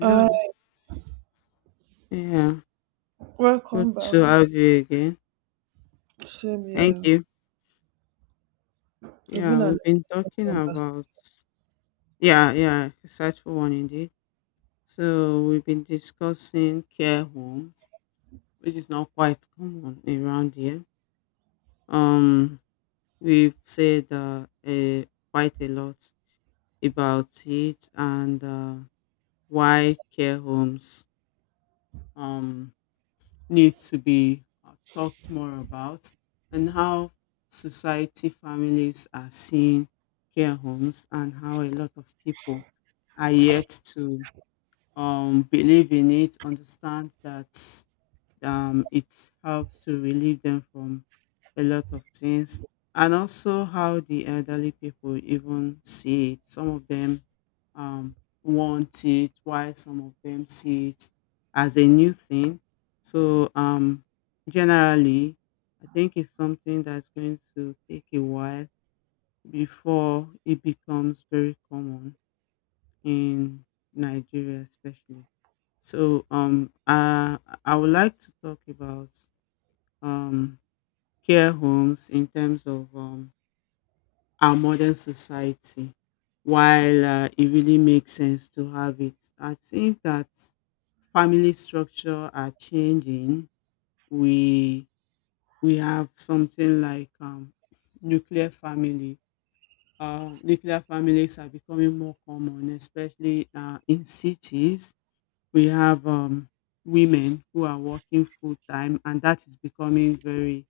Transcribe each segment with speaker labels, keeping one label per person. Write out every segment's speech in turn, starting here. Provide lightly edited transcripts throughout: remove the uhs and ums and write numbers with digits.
Speaker 1: Uh,
Speaker 2: Yeah. Good
Speaker 1: Welcome back.
Speaker 2: to have you again.
Speaker 1: Same
Speaker 2: Thank
Speaker 1: here.
Speaker 2: you.
Speaker 1: We've been
Speaker 2: Yeah,
Speaker 1: an
Speaker 2: we've been talking about. Yeah, yeah, search for one indeed. So we've been discussing care homes, which is not quite common around here. Um, we've said quite a lot about it and why care homes. Um, Need to be talked more about, and how society, families are seeing care homes, and how a lot of people are yet to believe in it, understand that it helps to relieve them from a lot of things. And also how the elderly people even see it. Some of them um, want it. Why some of them see it as a new thing. So generally I think it's something that's going to take a while before it becomes very common in Nigeria especially. So I would like to talk about um, care homes in terms of our modern society, while it really makes sense to have it. I think that family structure are changing. We have something like nuclear family. Nuclear families are becoming more common, especially in cities. We have women who are working full time, and that is becoming very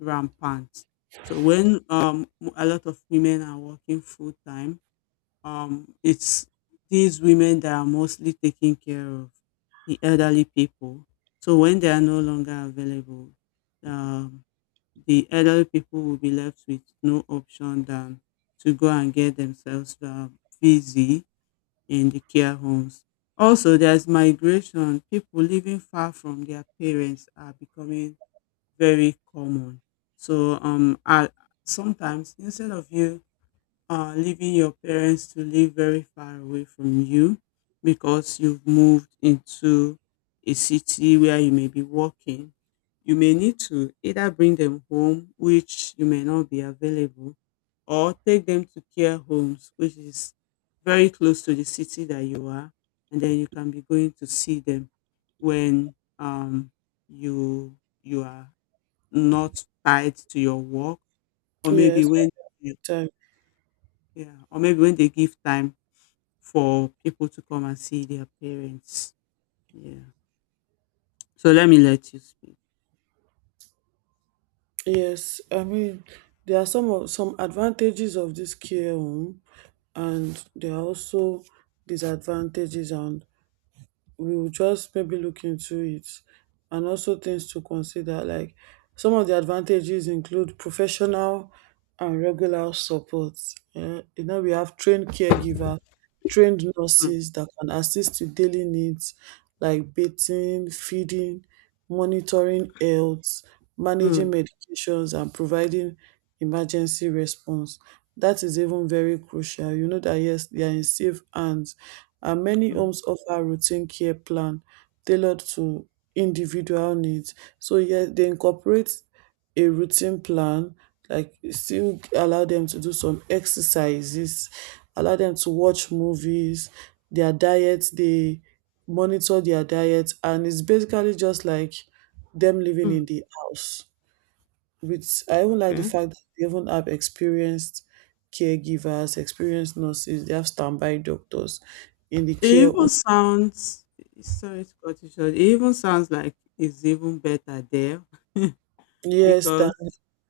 Speaker 2: rampant. So when a lot of women are working full time, it's these women that are mostly taking care of the elderly people. So when they are no longer available, um, the elderly people will be left with no option than to go and get themselves busy in the care homes. Also, there's migration. People living far from their parents are becoming very common. So, sometimes instead of you leaving your parents to live very far away from you because you've moved into a city where you may be working. You may need to either bring them home, which you may not be available, or take them to care homes, which is very close to the city that you are, and then you can be going to see them when you you are not tied to your work, or maybe
Speaker 1: Yes,
Speaker 2: when,
Speaker 1: big time.
Speaker 2: yeah, or maybe when they give time for people to come and see their parents. Yeah. So let me let you speak.
Speaker 1: Yes, I mean there are some advantages of this care home, and there are also disadvantages, and we will just maybe look into it and also things to consider like some of the advantages include professional and regular support you know we have trained caregivers, trained
Speaker 2: Mm.
Speaker 1: nurses that can assist with daily needs like bathing, feeding, monitoring health,
Speaker 2: Mm.
Speaker 1: managing medications and providing emergency response. That is even very crucial. You know that yes, they are in safe hands. And many
Speaker 2: Mm.
Speaker 1: homes offer routine care plan tailored to individual needs. So yes, they incorporate a routine plan, like still allow them to do some exercises, allow them to watch movies, their diet, they monitor their diet, and it's basically just like them living in
Speaker 2: Mm.
Speaker 1: the house with. I even like the
Speaker 2: Okay.
Speaker 1: fact that they even have experienced caregivers, experienced nurses, they have standby doctors in the
Speaker 2: It
Speaker 1: care
Speaker 2: even
Speaker 1: home.
Speaker 2: sounds, sorry to cut you short. It even sounds like it's even better there.
Speaker 1: Yes, that
Speaker 2: Because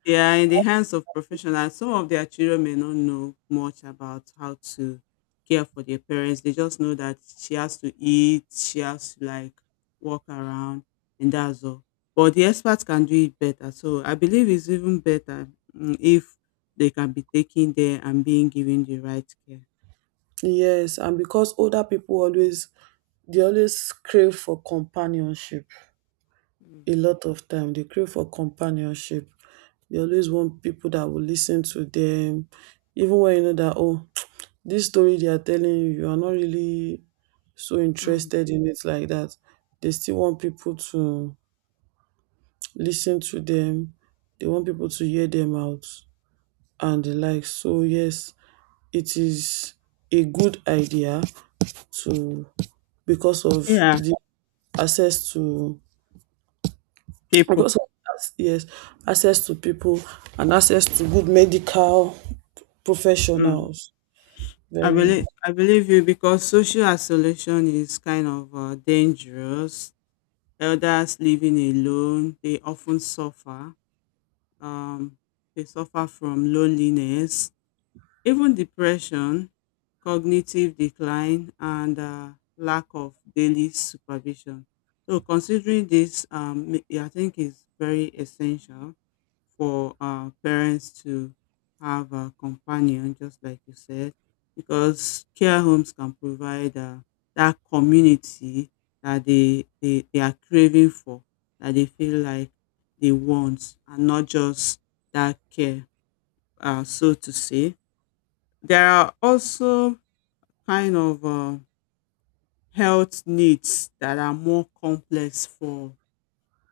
Speaker 2: they are in the hands of professionals. Some of their children may not know much about how to care for their parents. They just know that she has to eat, she has to like walk around, and that's all. But the experts can do it better. So I believe it's even better, if they can be taken there and being given the right care.
Speaker 1: yes, and because older people always, they always crave for companionship.
Speaker 2: Mm.
Speaker 1: A lot of time they crave for companionship. They always want people that will listen to them, even when you know that oh, this story they are telling you, you are not really so
Speaker 2: Mm.
Speaker 1: interested in it like that. They still want people to listen to them, they want people to hear them out and the like. So yes, it is a good idea to, because of
Speaker 2: Yeah,
Speaker 1: the access to,
Speaker 2: people.
Speaker 1: because of yes, access to people and access to good medical
Speaker 2: Mm.
Speaker 1: professionals.
Speaker 2: I
Speaker 1: Very,
Speaker 2: believe I believe you because social isolation is kind of dangerous. Elders living alone, they often suffer. Um, they suffer from loneliness, even depression, cognitive decline, and lack of daily supervision. So, considering this, I think is very essential for parents to have a companion, just like you said, because care homes can provide that community that they are craving for, that they feel like they want, and not just that care, so to say. There are also kind of health needs that are more complex for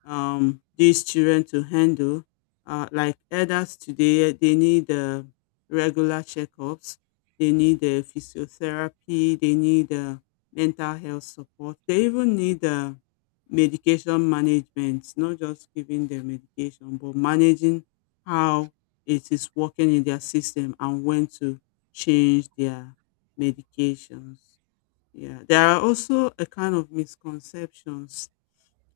Speaker 2: these children to handle. Like elders today, they need regular checkups, they need physiotherapy, they need mental health support, they even need medication management, not just giving them medication, but managing how it is working in their system and when to change their medications. Yeah, there are also a kind of misconceptions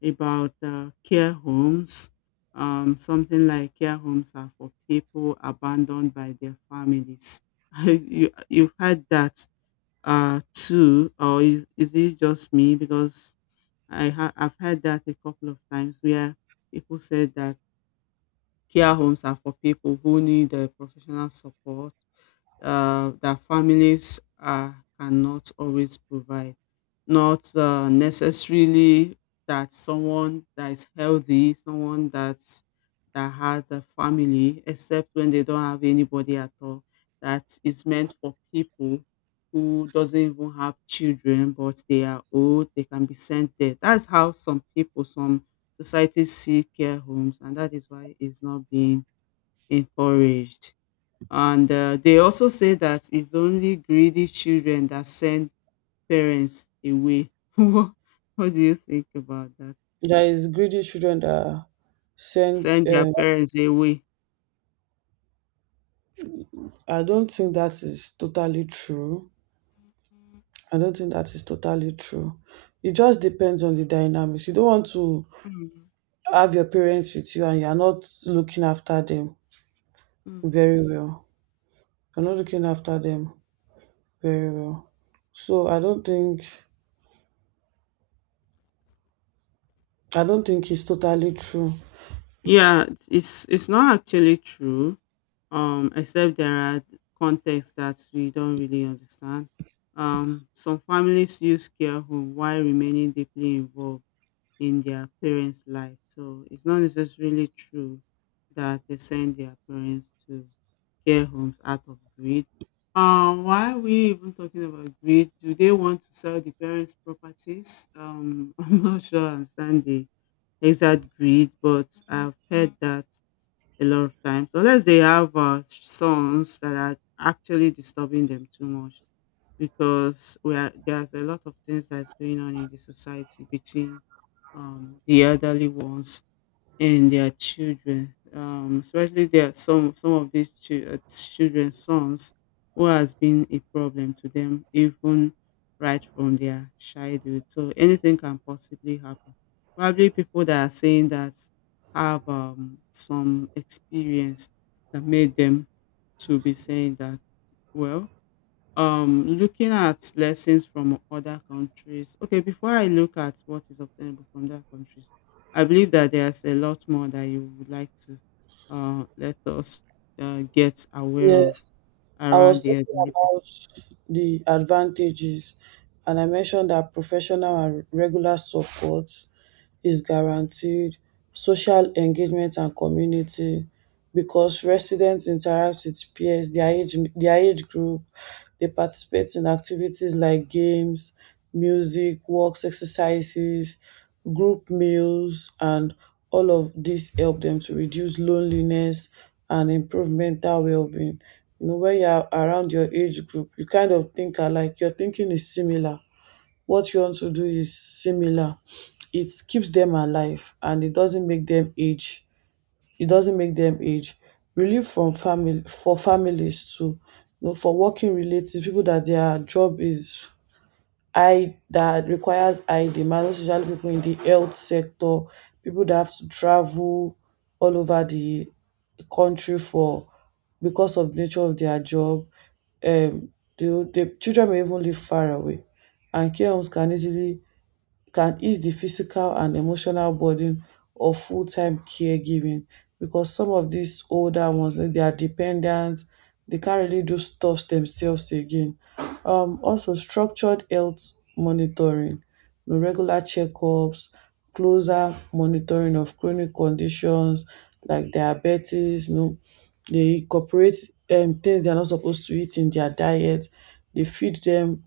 Speaker 2: about care homes. Something like care homes are for people abandoned by their families. You've had that too, or is it just me? Because I've had that a couple of times where people said that care homes are for people who need professional support that families cannot always provide, not necessarily that someone that is healthy, someone that's that has a family, except when they don't have anybody at all. That is meant for people who doesn't even have children, but they are old. They can be sent there. That's how some people, some societies see care homes, and that is why it's not being encouraged. And they also say that it's only greedy children that send parents away. what what do you think about that?
Speaker 1: there is greedy children that are sent.
Speaker 2: Send their parents away.
Speaker 1: I don't think that is totally true. I don't think that is totally true. It just depends on the dynamics. You don't want to
Speaker 2: Mm.
Speaker 1: have your parents with you and you're not looking after them
Speaker 2: Mm.
Speaker 1: very well, you're not looking after them very well, so I don't think it's totally true.
Speaker 2: Yeah, it's not actually true. Except there are contexts that we don't really understand. Some families use care home while remaining deeply involved in their parents' life. So it's not necessarily true that they send their parents to care homes out of greed. Why are we even talking about greed? Do they want to sell the parents' properties? I'm not sure I understand the exact greed, but I've heard that a lot of times. So unless they have sons that are actually disturbing them too much, because there's a lot of things that's going on in the society between the elderly ones and their children. Especially there are some of these children, sons who has been a problem to them even right from their childhood. So anything can possibly happen. Probably people that are saying that have some experience that made them to be saying that. well Looking at lessons from other countries, okay, before I look at what is obtainable from other countries, I believe that there's a lot more that you would like to let us get aware of
Speaker 1: Yes, I
Speaker 2: around
Speaker 1: was
Speaker 2: the
Speaker 1: talking
Speaker 2: elderly people
Speaker 1: about the advantages, and I mentioned that professional and regular support is guaranteed, social engagement and community because residents interact with peers, their age group, they participate in activities like games, music, walks, exercises, group meals, and all of dis help them to reduce loneliness and improve mental wellbeing. You know when you are around your age group, you kind of think alike, your thinking is similar, what you want to do is similar, it keeps them alive and it doesn't make them age it doesn't make them age Relief from family, for families too, you know, for working relatives, people that their job is high, that requires high demand, especially people in the health sector, people that have to travel all over the country for, because of nature of their job, um the children may even live far away, and care homes can ease the physical and emotional burden of full time caregiving, because some of these older ones, they are dependent, they can't really do stuff themselves again. Also, structured health monitoring, you know, regular checkups, closer monitoring of chronic conditions like diabetes, you know, they incorporate things they're not supposed to eat in their diet, they feed them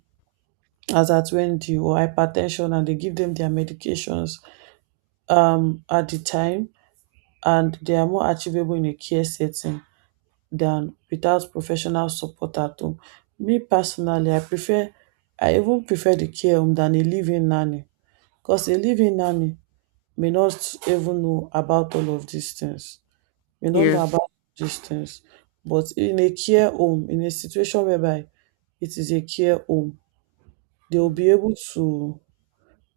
Speaker 1: as at when due, or hypertension, and they give them their medications at the time, and they are more achievable in a care setting than without professional support at home. Me personally, I even prefer the care home than a live-in nanny, because a live-in nanny may not even know about all of these things, may not know
Speaker 2: here.
Speaker 1: about these things. But in a care home, in a situation whereby it is a care home, they will
Speaker 2: Mm.
Speaker 1: be able to.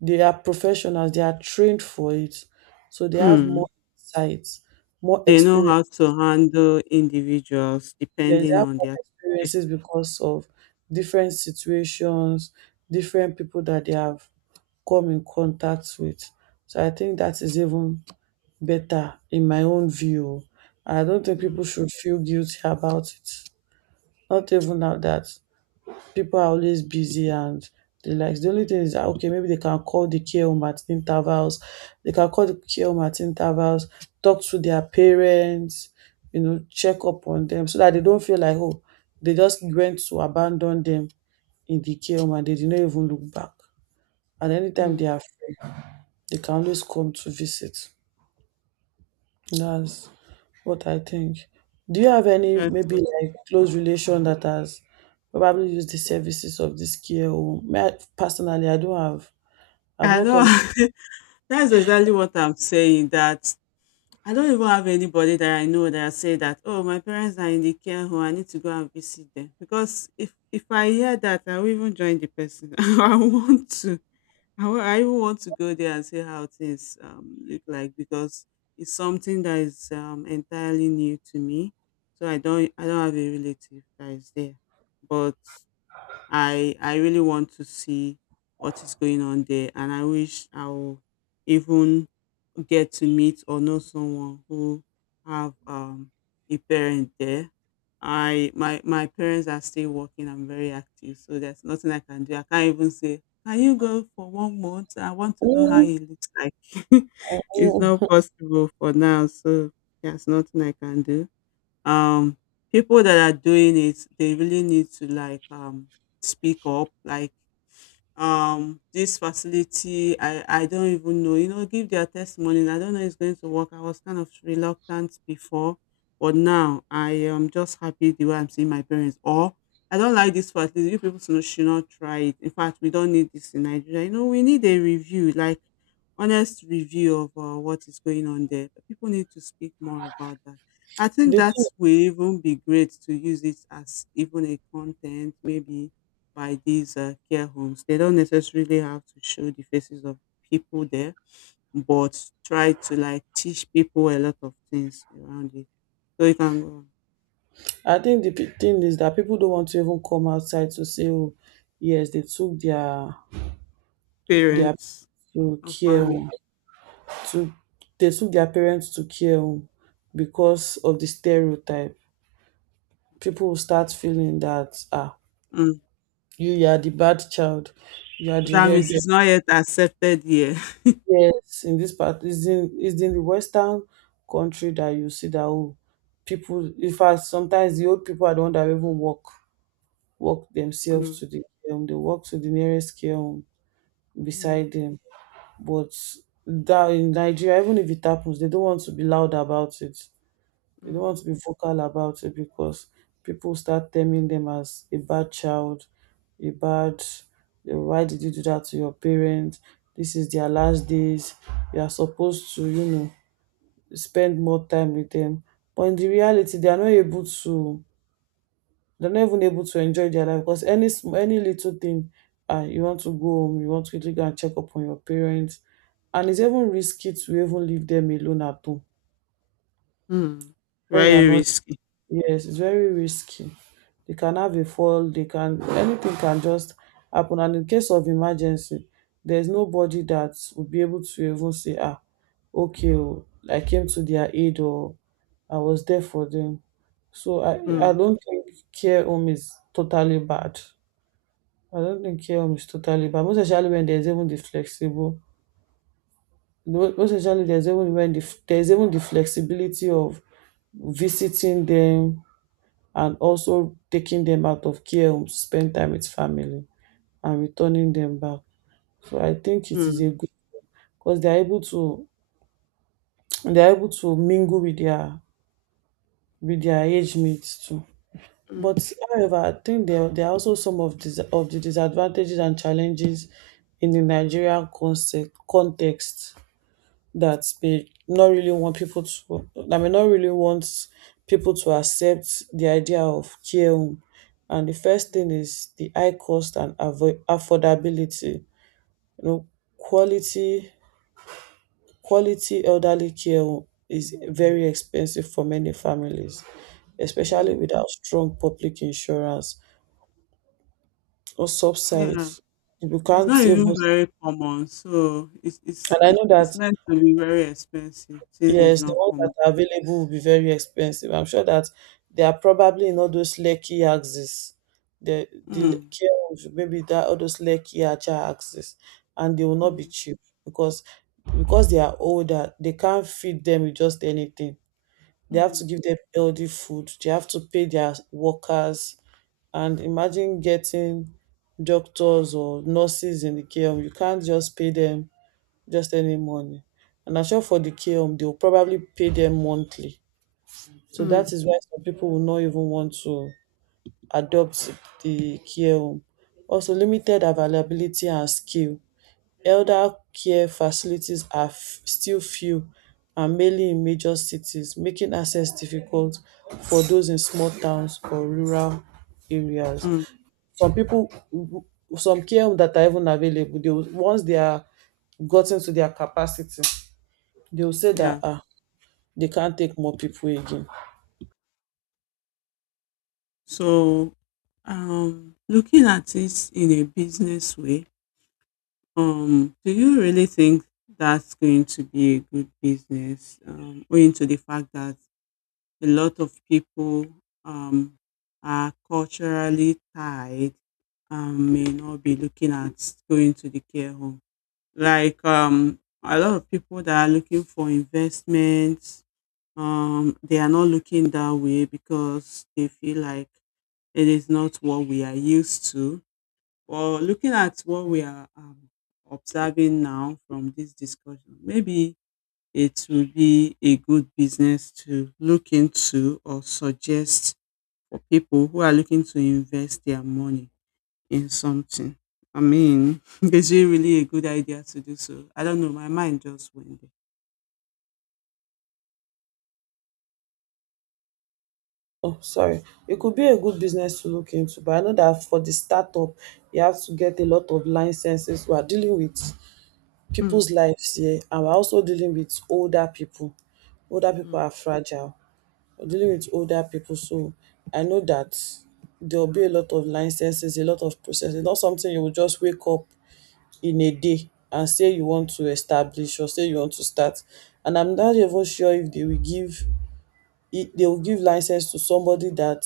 Speaker 1: They are professionals, they are trained for it. So they have more
Speaker 2: Mm.
Speaker 1: insights, more
Speaker 2: They know
Speaker 1: experience.
Speaker 2: how to handle individuals
Speaker 1: Yes, they
Speaker 2: depending
Speaker 1: have
Speaker 2: on
Speaker 1: more
Speaker 2: their
Speaker 1: experiences
Speaker 2: situation.
Speaker 1: because of different situations, different people that they have come in contact with. So I think that is even better in my own view. I don't think
Speaker 2: Mm.
Speaker 1: people should feel guilty about it. Not even now that people are always busy and the likes. The only thing is that okay, maybe they can call the care home at intervals. They can call the care home at intervals, talk to their parents, you know, check up on them so that they don't feel like oh, they just went to abandon them in the care home and they did not even look back. And anytime they are
Speaker 2: Mm.
Speaker 1: free, they can always come to visit. That's what I think. Do you have any
Speaker 2: Yes,
Speaker 1: maybe like close relation that has probably used the services of this care home? Me, personally, I don't have. I've
Speaker 2: I
Speaker 1: not
Speaker 2: know.
Speaker 1: come.
Speaker 2: That's exactly what I'm saying, that I don't even have anybody that I know that say that, oh, my parents are in the care home. I need to go and visit them. Because if I hear that, I will even join the person. I want to. I even want to go there and see how things look like, because it's something that is entirely new to me. So I don't have a relative that is there, but I really want to see what is going on there, and I wish I will even get to meet or know someone who have a parent there. I my my parents are still working. I'm very active, so there's nothing I can do. I can't even say, "Can you go for 1 month? I want to know how
Speaker 1: Mm,
Speaker 2: he looks like." It's not
Speaker 1: mm.
Speaker 2: possible for now, so there's nothing I can do. Um, People that are doing it, they really need to like speak up, like this facility, I don't even know, give their testimony, and I don't know, it's going to work. I was kind of reluctant before, but now I am just happy the way I'm seeing my parents, or I don't like this facility, you people should not try it. In fact, we don't need this in Nigeria, you know. We need a review, like honest review of what is going on there. People need to speak more about that. I think
Speaker 1: The
Speaker 2: that
Speaker 1: thing,
Speaker 2: will even be great to use it as even a content maybe by these care homes. They don't necessarily have to show the faces of people there, but try to like teach people a lot of things around it. So you can go on.
Speaker 1: I think the thing is that people don't want to even come outside to say, "Oh, yes, they took their
Speaker 2: Parents
Speaker 1: to
Speaker 2: or
Speaker 1: care
Speaker 2: family.
Speaker 1: home. To they took their parents to care home because of the stereotype." People will start feeling that ah,
Speaker 2: Mm.
Speaker 1: you are the bad child. You are the
Speaker 2: That means
Speaker 1: rebel.
Speaker 2: it's not yet accepted here.
Speaker 1: Yes, in this part, is in the Western country that you see that oh, people. In fact, sometimes the old people are the one that even walk themselves
Speaker 2: Mm.
Speaker 1: to the they walk to the nearest care home
Speaker 2: Mm.
Speaker 1: beside them. But that in Nigeria, even if it happens, they don't want to be loud about it. They don't
Speaker 2: Mm.
Speaker 1: want to be vocal about it because people start terming them as a bad child, a bad, eh, why did you do that to your parents? This is their last days. You are supposed to, you know, spend more time with them. But in the reality, they are not able to, they're not even able to enjoy their life because any little thing, you want to go home, you want to quickly go and check up on your parents. And it's even risky to even leave them alone at home
Speaker 2: Mm.
Speaker 1: when you're
Speaker 2: Very
Speaker 1: not.
Speaker 2: risky.
Speaker 1: Yes, it's very risky. They can have a fall, they can, anything can just happen. And in case of emergency, there's nobody that will be able to even say, ah, okay, oh, I came to their aid or I was there for them. So I,
Speaker 2: Mm.
Speaker 1: I don't think care home is totally bad. I don't think care home is totally bad. Most especially there's even the flexibility of visiting them and also taking them out of care homes to spend time with family and returning them back. So I think it is a
Speaker 2: Mm.
Speaker 1: good, because they are able to, they are able to mingle with their age mates too.
Speaker 2: Mm.
Speaker 1: But however, I think there are also some of dis of the disadvantages and challenges in the Nigerian concept context, that may not really want people to, that may not really want people to accept the idea of care home. And the first thing is the high cost and affordability. You know, quality quality elderly care home is very expensive for many families, especially
Speaker 2: Mm.
Speaker 1: without strong public insurance or
Speaker 2: Yeah,
Speaker 1: subsidies. You
Speaker 2: it's not
Speaker 1: can't even,
Speaker 2: even very common, so it's
Speaker 1: and
Speaker 2: it's
Speaker 1: I
Speaker 2: it,
Speaker 1: know
Speaker 2: it's
Speaker 1: that,
Speaker 2: meant to be very expensive since it's
Speaker 1: yes, the
Speaker 2: not
Speaker 1: ones that
Speaker 2: common.
Speaker 1: are available will be very expensive. I'm sure that they are probably in all those Lekki axes. The the
Speaker 2: Mm.
Speaker 1: Lekki, ones, maybe that all those Lekki Ajah axes, and they will not be
Speaker 2: Mm.
Speaker 1: cheap, because because they are older, they can't feed them with just anything. They have to
Speaker 2: Mm.
Speaker 1: give them healthy food. They have to pay their workers, and imagine getting doctors or nurses in the care. You can't just pay them just any money. And I'm sure for the KM, they'll probably pay them monthly. So
Speaker 2: Mm.
Speaker 1: that is why some people will not even want to adopt the care home. Also, limited availability and skill. Elder care facilities are still few and mainly in major cities, making access difficult for those in small towns or rural areas.
Speaker 2: Mm.
Speaker 1: Some people, some care home that are even available, they will, once they are gotten to their capacity, they'll say that
Speaker 2: Yeah.
Speaker 1: ah, they can't take more people again.
Speaker 2: So, looking at it in a business way, do you really think that's going to be a good business, owing to the fact that a lot of people um, are culturally tied, may not be looking at going to the care home. Like a lot of people that are looking for investments, they are not looking that way because they feel like it is not what we are used to. But looking at what we are observing now from this discussion, maybe it will be a good business to look into or suggest for people who are looking to invest their money in something. I mean, is it really a good idea to do so? I don't know. My mind just went there.
Speaker 1: Oh, sorry. It could be a good business to look into, but I know that for the startup, you have to get a lot of licenses. We are dealing with
Speaker 2: Hmm.
Speaker 1: people's lives here, and we're also dealing with older people. Older people
Speaker 2: Mm.
Speaker 1: are fragile. We're dealing with older people, so I know that there'll be a lot of licenses, a lot of processes. Not something you will just wake up in a day and say you want to establish or say you want to start. And I'm not even sure if they will give it, they will give license to somebody that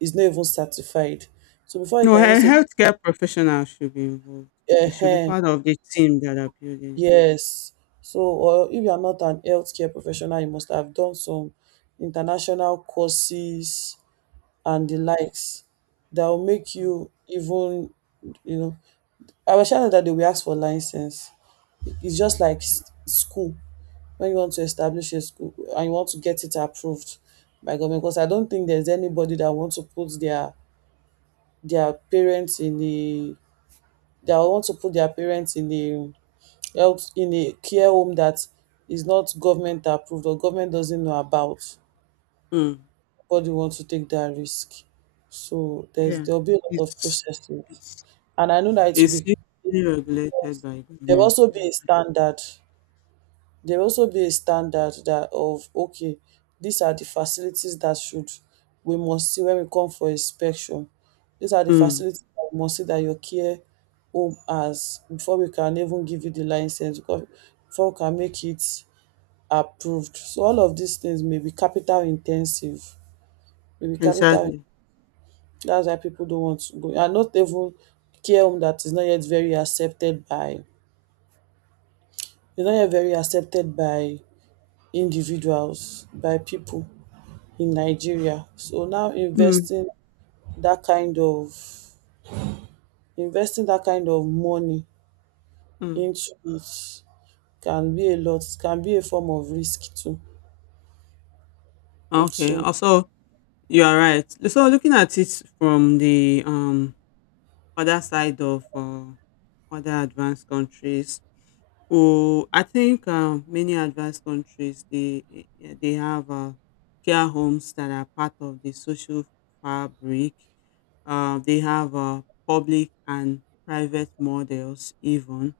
Speaker 1: is not even certified. So before you
Speaker 2: No,
Speaker 1: can even
Speaker 2: a
Speaker 1: say,
Speaker 2: healthcare professional should be involved. It should be
Speaker 1: eh,
Speaker 2: part of the team that are building.
Speaker 1: yes. So, or if you are not an healthcare professional, you must have done some international courses and the
Speaker 2: Mm.
Speaker 1: likes that will make
Speaker 2: Mm.
Speaker 1: you even, you know. I was sure that they will ask for license. It's just
Speaker 2: Mm.
Speaker 1: like school when you want to establish a school and you want to get it approved by government. Because I don't think there's anybody that wants to put their parents in the, they want to put their parents in the health in a care home that is not government approved or government doesn't know about.
Speaker 2: Mm.
Speaker 1: Nobody wants to take that risk, so there's
Speaker 2: Yeah.
Speaker 1: there'll be a lot of
Speaker 2: It's
Speaker 1: processes,
Speaker 2: it's
Speaker 1: and I know that it will
Speaker 2: it's
Speaker 1: be,
Speaker 2: usually regulated by
Speaker 1: there'll
Speaker 2: government,
Speaker 1: also
Speaker 2: yeah.
Speaker 1: be a standard there will also be a standard that of, okay, these are the facilities that should, we must see when we come for inspection. These are the
Speaker 2: Mm,
Speaker 1: facilities that we must see that your care home has before we can even give you the license, because before we can make it approved. So all of these things may be capital in ten sive, may be capital.
Speaker 2: exactly.
Speaker 1: That's why people don't want to go and not even, care home that is not yet very accepted by, is not yet very accepted by individuals by people. In Nigeria. So now
Speaker 2: Mm,
Speaker 1: investing that kind of, investing that kind of money
Speaker 2: mm.
Speaker 1: into it can be a lot, can be a form of risk too.
Speaker 2: Okay,
Speaker 1: So
Speaker 2: also, you are right. So looking at it from the, other side of, other advanced countries who I think, many advanced countries, they they have, care homes that are part of the social fabric. They have public and private models even.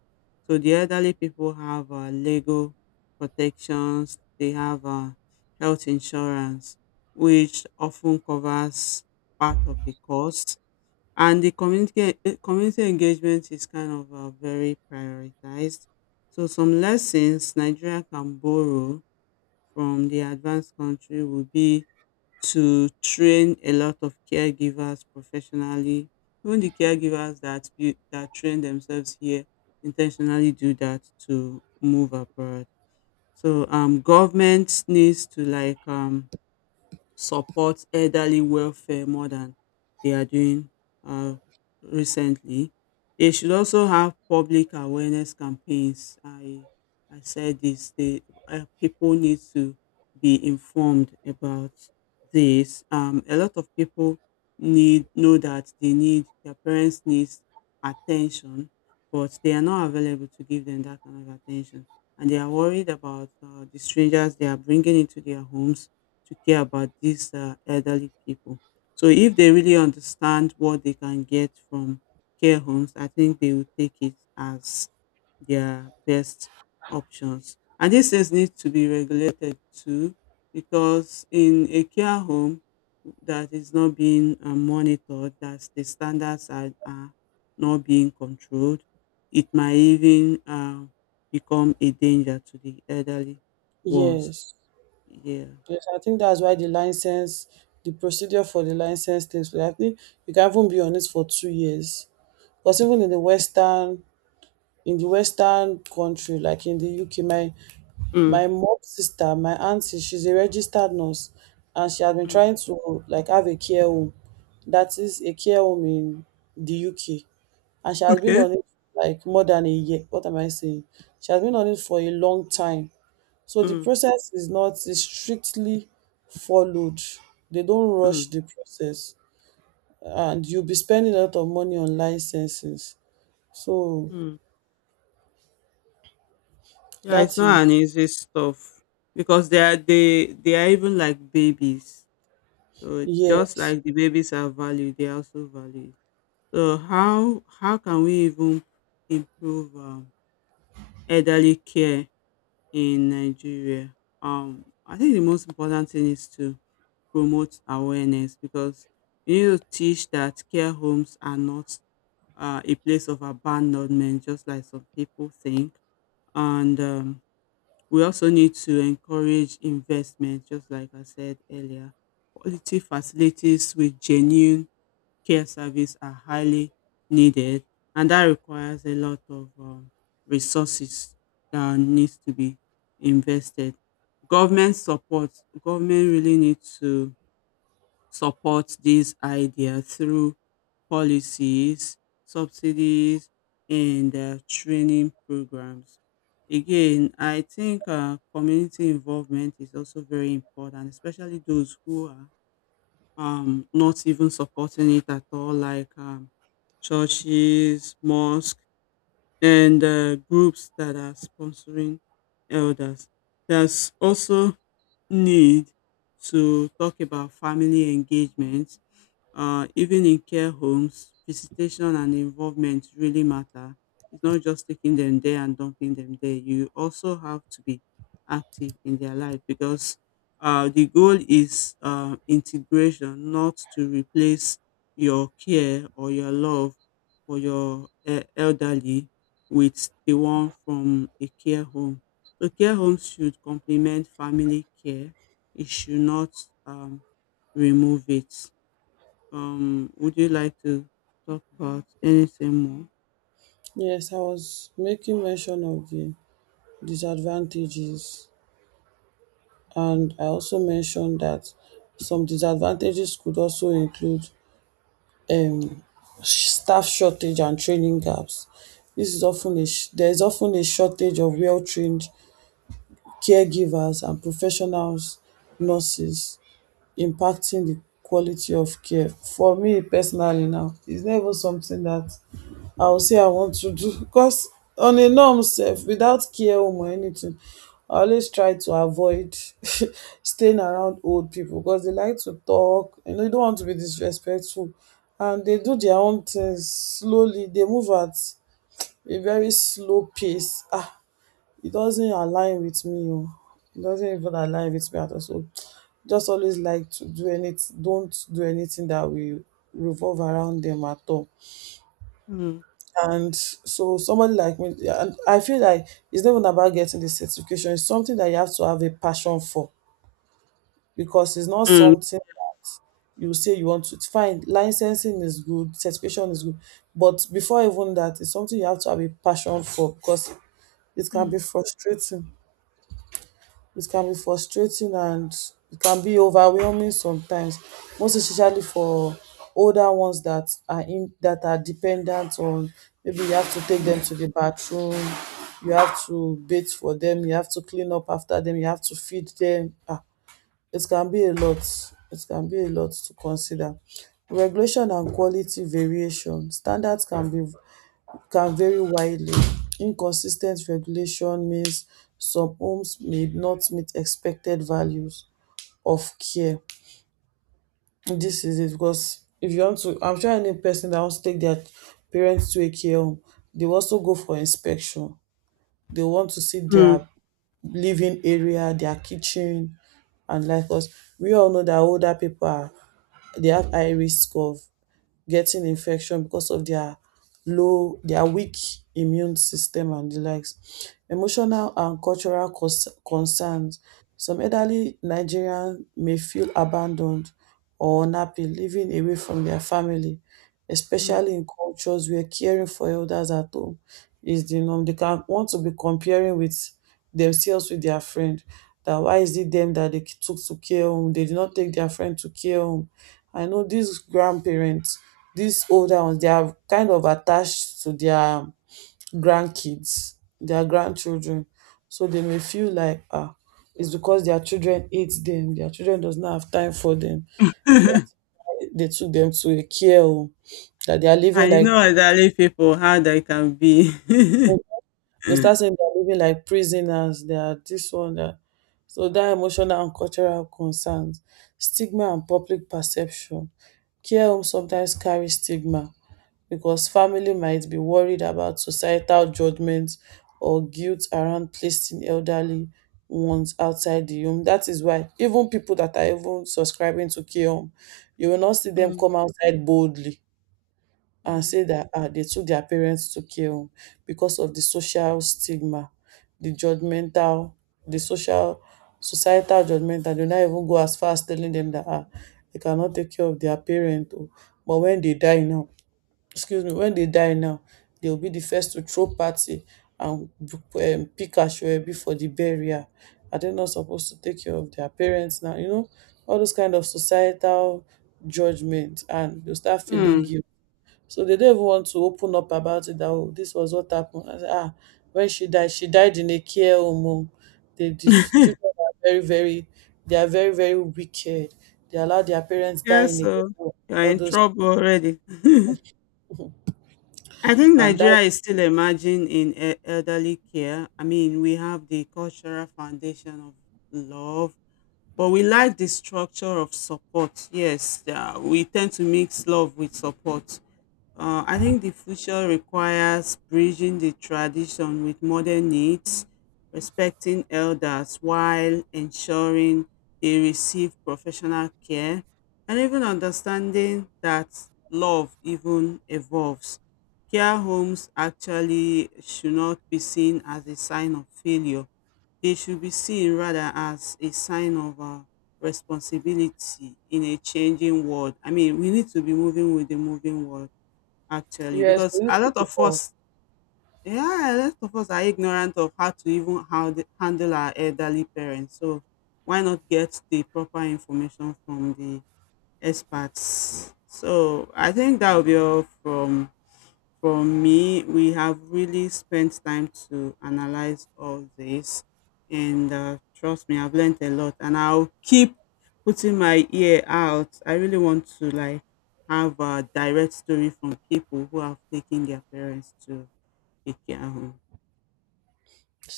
Speaker 2: So the elderly people have legal protections. They have health insurance, which often covers part of the cost. And the community community engagement is kind of very prioritized. So some lessons Nigeria can borrow from the advanced country will be to train a lot of caregivers professionally. Even the caregivers that train themselves here intentionally do that to move abroad. So government needs to like support elderly welfare more than they are doing uh, recently. They should also have public awareness campaigns. I said this. The people need to be informed about this. A lot of people need know that they need their parents needs attention, but they are not available to give them that kind of attention, and they are worried about the strangers they are bringing into their homes to care about these elderly people. So if they really understand what they can get from care homes, I think they will take it as their best options. And these things need to be regulated too, because in a care home that is not being monitored, that the standards are not being controlled, it might even become a danger to the elderly ones.
Speaker 1: yes.
Speaker 2: Yeah.
Speaker 1: Yes, I think that's why the license, the procedure for the license things, I think you can even be on it for 2 years. Because even in the Western country, like in the UK, my
Speaker 2: Mm.
Speaker 1: mom's sister, my auntie, she's a registered nurse and she has been trying to like have a care home. That is a care home in the UK. And she has been
Speaker 2: Okay.
Speaker 1: on it like more than a year. What am I saying? She has been on it for a long time. So the
Speaker 2: Mm,
Speaker 1: process is not is strictly followed. They don't rush
Speaker 2: mm,
Speaker 1: the process. And you'll be spending a lot of money on licenses. So
Speaker 2: mm. Yeah, it's
Speaker 1: that is
Speaker 2: not an easy stuff because they are even like babies. So just
Speaker 1: yes.
Speaker 2: like the babies are valued, they are also valued. So how can we even improve elderly care in Nigeria? I think the most important thing is to promote awareness because you need to teach that care homes are not a place of abandonment, just like some people think, and we also need to encourage investment, just like I said earlier. Quality facilities with genuine care service are highly needed, and that requires a lot of resources that needs to be invested. Government support, government really needs to support this idea through policies, subsidies, and training programs. Again, I think community involvement is also very important, especially those who are not even supporting it at all, like churches, mosques, and groups that are sponsoring elders. There's also need to talk about family engagement even in care homes, visitation and involvement really matter. It's not just taking them there and dumping them there. You also have to be active in their life because the goal is integration, not to replace your care or your love for your elderly with the one from a care home. So care homes should complement family care. It should not um, remove it. Would you like to talk about anything more?
Speaker 1: Yes, I was making mention of the disadvantages, and I also mentioned that some disadvantages could also include, um, staff shortage and training gaps. This is often a there is often a shortage of well-trained caregivers and professionals, nurses, impacting the quality of care. For me personally now, it's never something that I will say I want to do, because on a norm self without care home or anything, I always try to avoid staying around old people because they like to talk, you don't want to be disrespectful, and they do their own things slowly. They move at a very slow pace. Ah, it doesn't align with me. Oh, it doesn't even align with me at all. So just always like to do anything, don't do anything that will revolve around them at all.
Speaker 2: Mm,
Speaker 1: And so somebody like me, yeah, and I feel like it's not even about getting the certification. It's something that you have to have a passion for, because it's not
Speaker 2: mm,
Speaker 1: something you say you want to. It's fine. Licensing is good, certification is good, but before even that, it's something you have to have a passion for because it can be
Speaker 2: mm,
Speaker 1: frustrating. It can be frustrating, and it can be overwhelming sometimes, most especially for older ones that are in that are dependent on, maybe you have to take them
Speaker 2: mm,
Speaker 1: to the bathroom, you have to bathe for them, you have to clean up after them, you have to feed them. It can be a lot, it can be a lot to consider. Regulation and quality variation, standards can be, can vary widely. Inconsistent regulation means some homes may not meet expected values of care. This is it, because if you want to, I'm sure any person that wants to take their parents to a care home, they will also go for inspection. They want to see
Speaker 2: mm.
Speaker 1: their living area, their kitchen, and like us, we all know that older people are, they have high risk of getting infection because of their low, their weak immune system and the likes. Emotional and cultural concerns, some elderly Nigerians may feel abandoned or unhappy living away from their family,
Speaker 2: Mm.
Speaker 1: especially in cultures where caring for elders at home is the norm. They can want to be comparing with themselves with their friend, that why is it them that they took to care home, they did not take their friend to care home. I know these grandparents, these older ones, they are kind of attached to their grandkids, their grandchildren. So they may feel like, ah, it's because their children hate them, their children does not have time for them. They took them to a care home, that they are living
Speaker 2: I know
Speaker 1: like,
Speaker 2: elderly people how they can be. Mm,
Speaker 1: they start saying they are living like prisoners, they are this one that, so that emotional and cultural concerns, stigma and public perception. Care home sometimes carry stigma because family might be worried about societal judgment or guilt around placing elderly ones outside the home. That is why even people that are even subscribing to care home, you will not see them
Speaker 2: mm.
Speaker 1: come outside boldly and
Speaker 2: Mm.
Speaker 1: say that, ah, they took their parents to care home, because of the social stigma, the judgmental, the social, societal judgment, and they not even go as far as telling them that, ah, they cannot take care of their parent. Oh. But when they die now, excuse me, when they die now, they will be the first to throw party and pick Ashwebi for the burial. Are they not supposed to take care of their parents now? You know, all those kind of societal judgment, and they start feeling
Speaker 2: Mm.
Speaker 1: guilt. So they don't even want to open up about it, that oh, this was what happened. I say, ah, when she died in a care home. Oh. The children are they are very, very wicked. They allow their parents die
Speaker 2: Yeah,
Speaker 1: in a care
Speaker 2: so
Speaker 1: home,
Speaker 2: you're
Speaker 1: all
Speaker 2: in
Speaker 1: those,
Speaker 2: trouble already. I think
Speaker 1: and that,
Speaker 2: Nigeria is still emerging in elderly care. I mean, we have the cultural foundation of love, but we like the structure of support. Yes, we tend to mix love with support. I think the future requires bridging the tradition with modern needs, respecting elders while ensuring they receive professional care, and even understanding that love even evolves. Care homes actually should not be seen as a sign of failure. They should be seen rather as a sign of responsibility in a changing world. I mean, we need to be moving with the moving world actually
Speaker 1: yes,
Speaker 2: because
Speaker 1: we need
Speaker 2: a
Speaker 1: to
Speaker 2: lot of
Speaker 1: evolve.
Speaker 2: us yeah a lot of us are ignorant of how to even how the, handle our elderly parents so why not get the proper information from the experts so I think that will be all from for me, we have really spent time to analyze all this. And trust me, I've learned a lot. And I'll keep putting my ear out. I really want to like have a direct story from people who have taken their parents to a care home.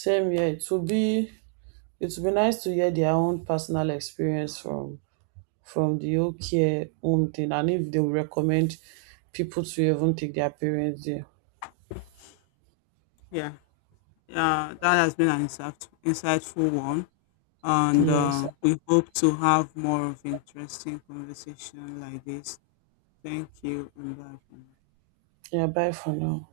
Speaker 1: Same here. It would be, it would be nice to hear their own personal experience from the whole care home thing, and if they will recommend people to even take their parents there.
Speaker 2: Yeah, that has been an insightful one. And
Speaker 1: Yes.
Speaker 2: we hope to have more of interesting conversation like this. Thank you and bye for now.
Speaker 1: Yeah, bye for now.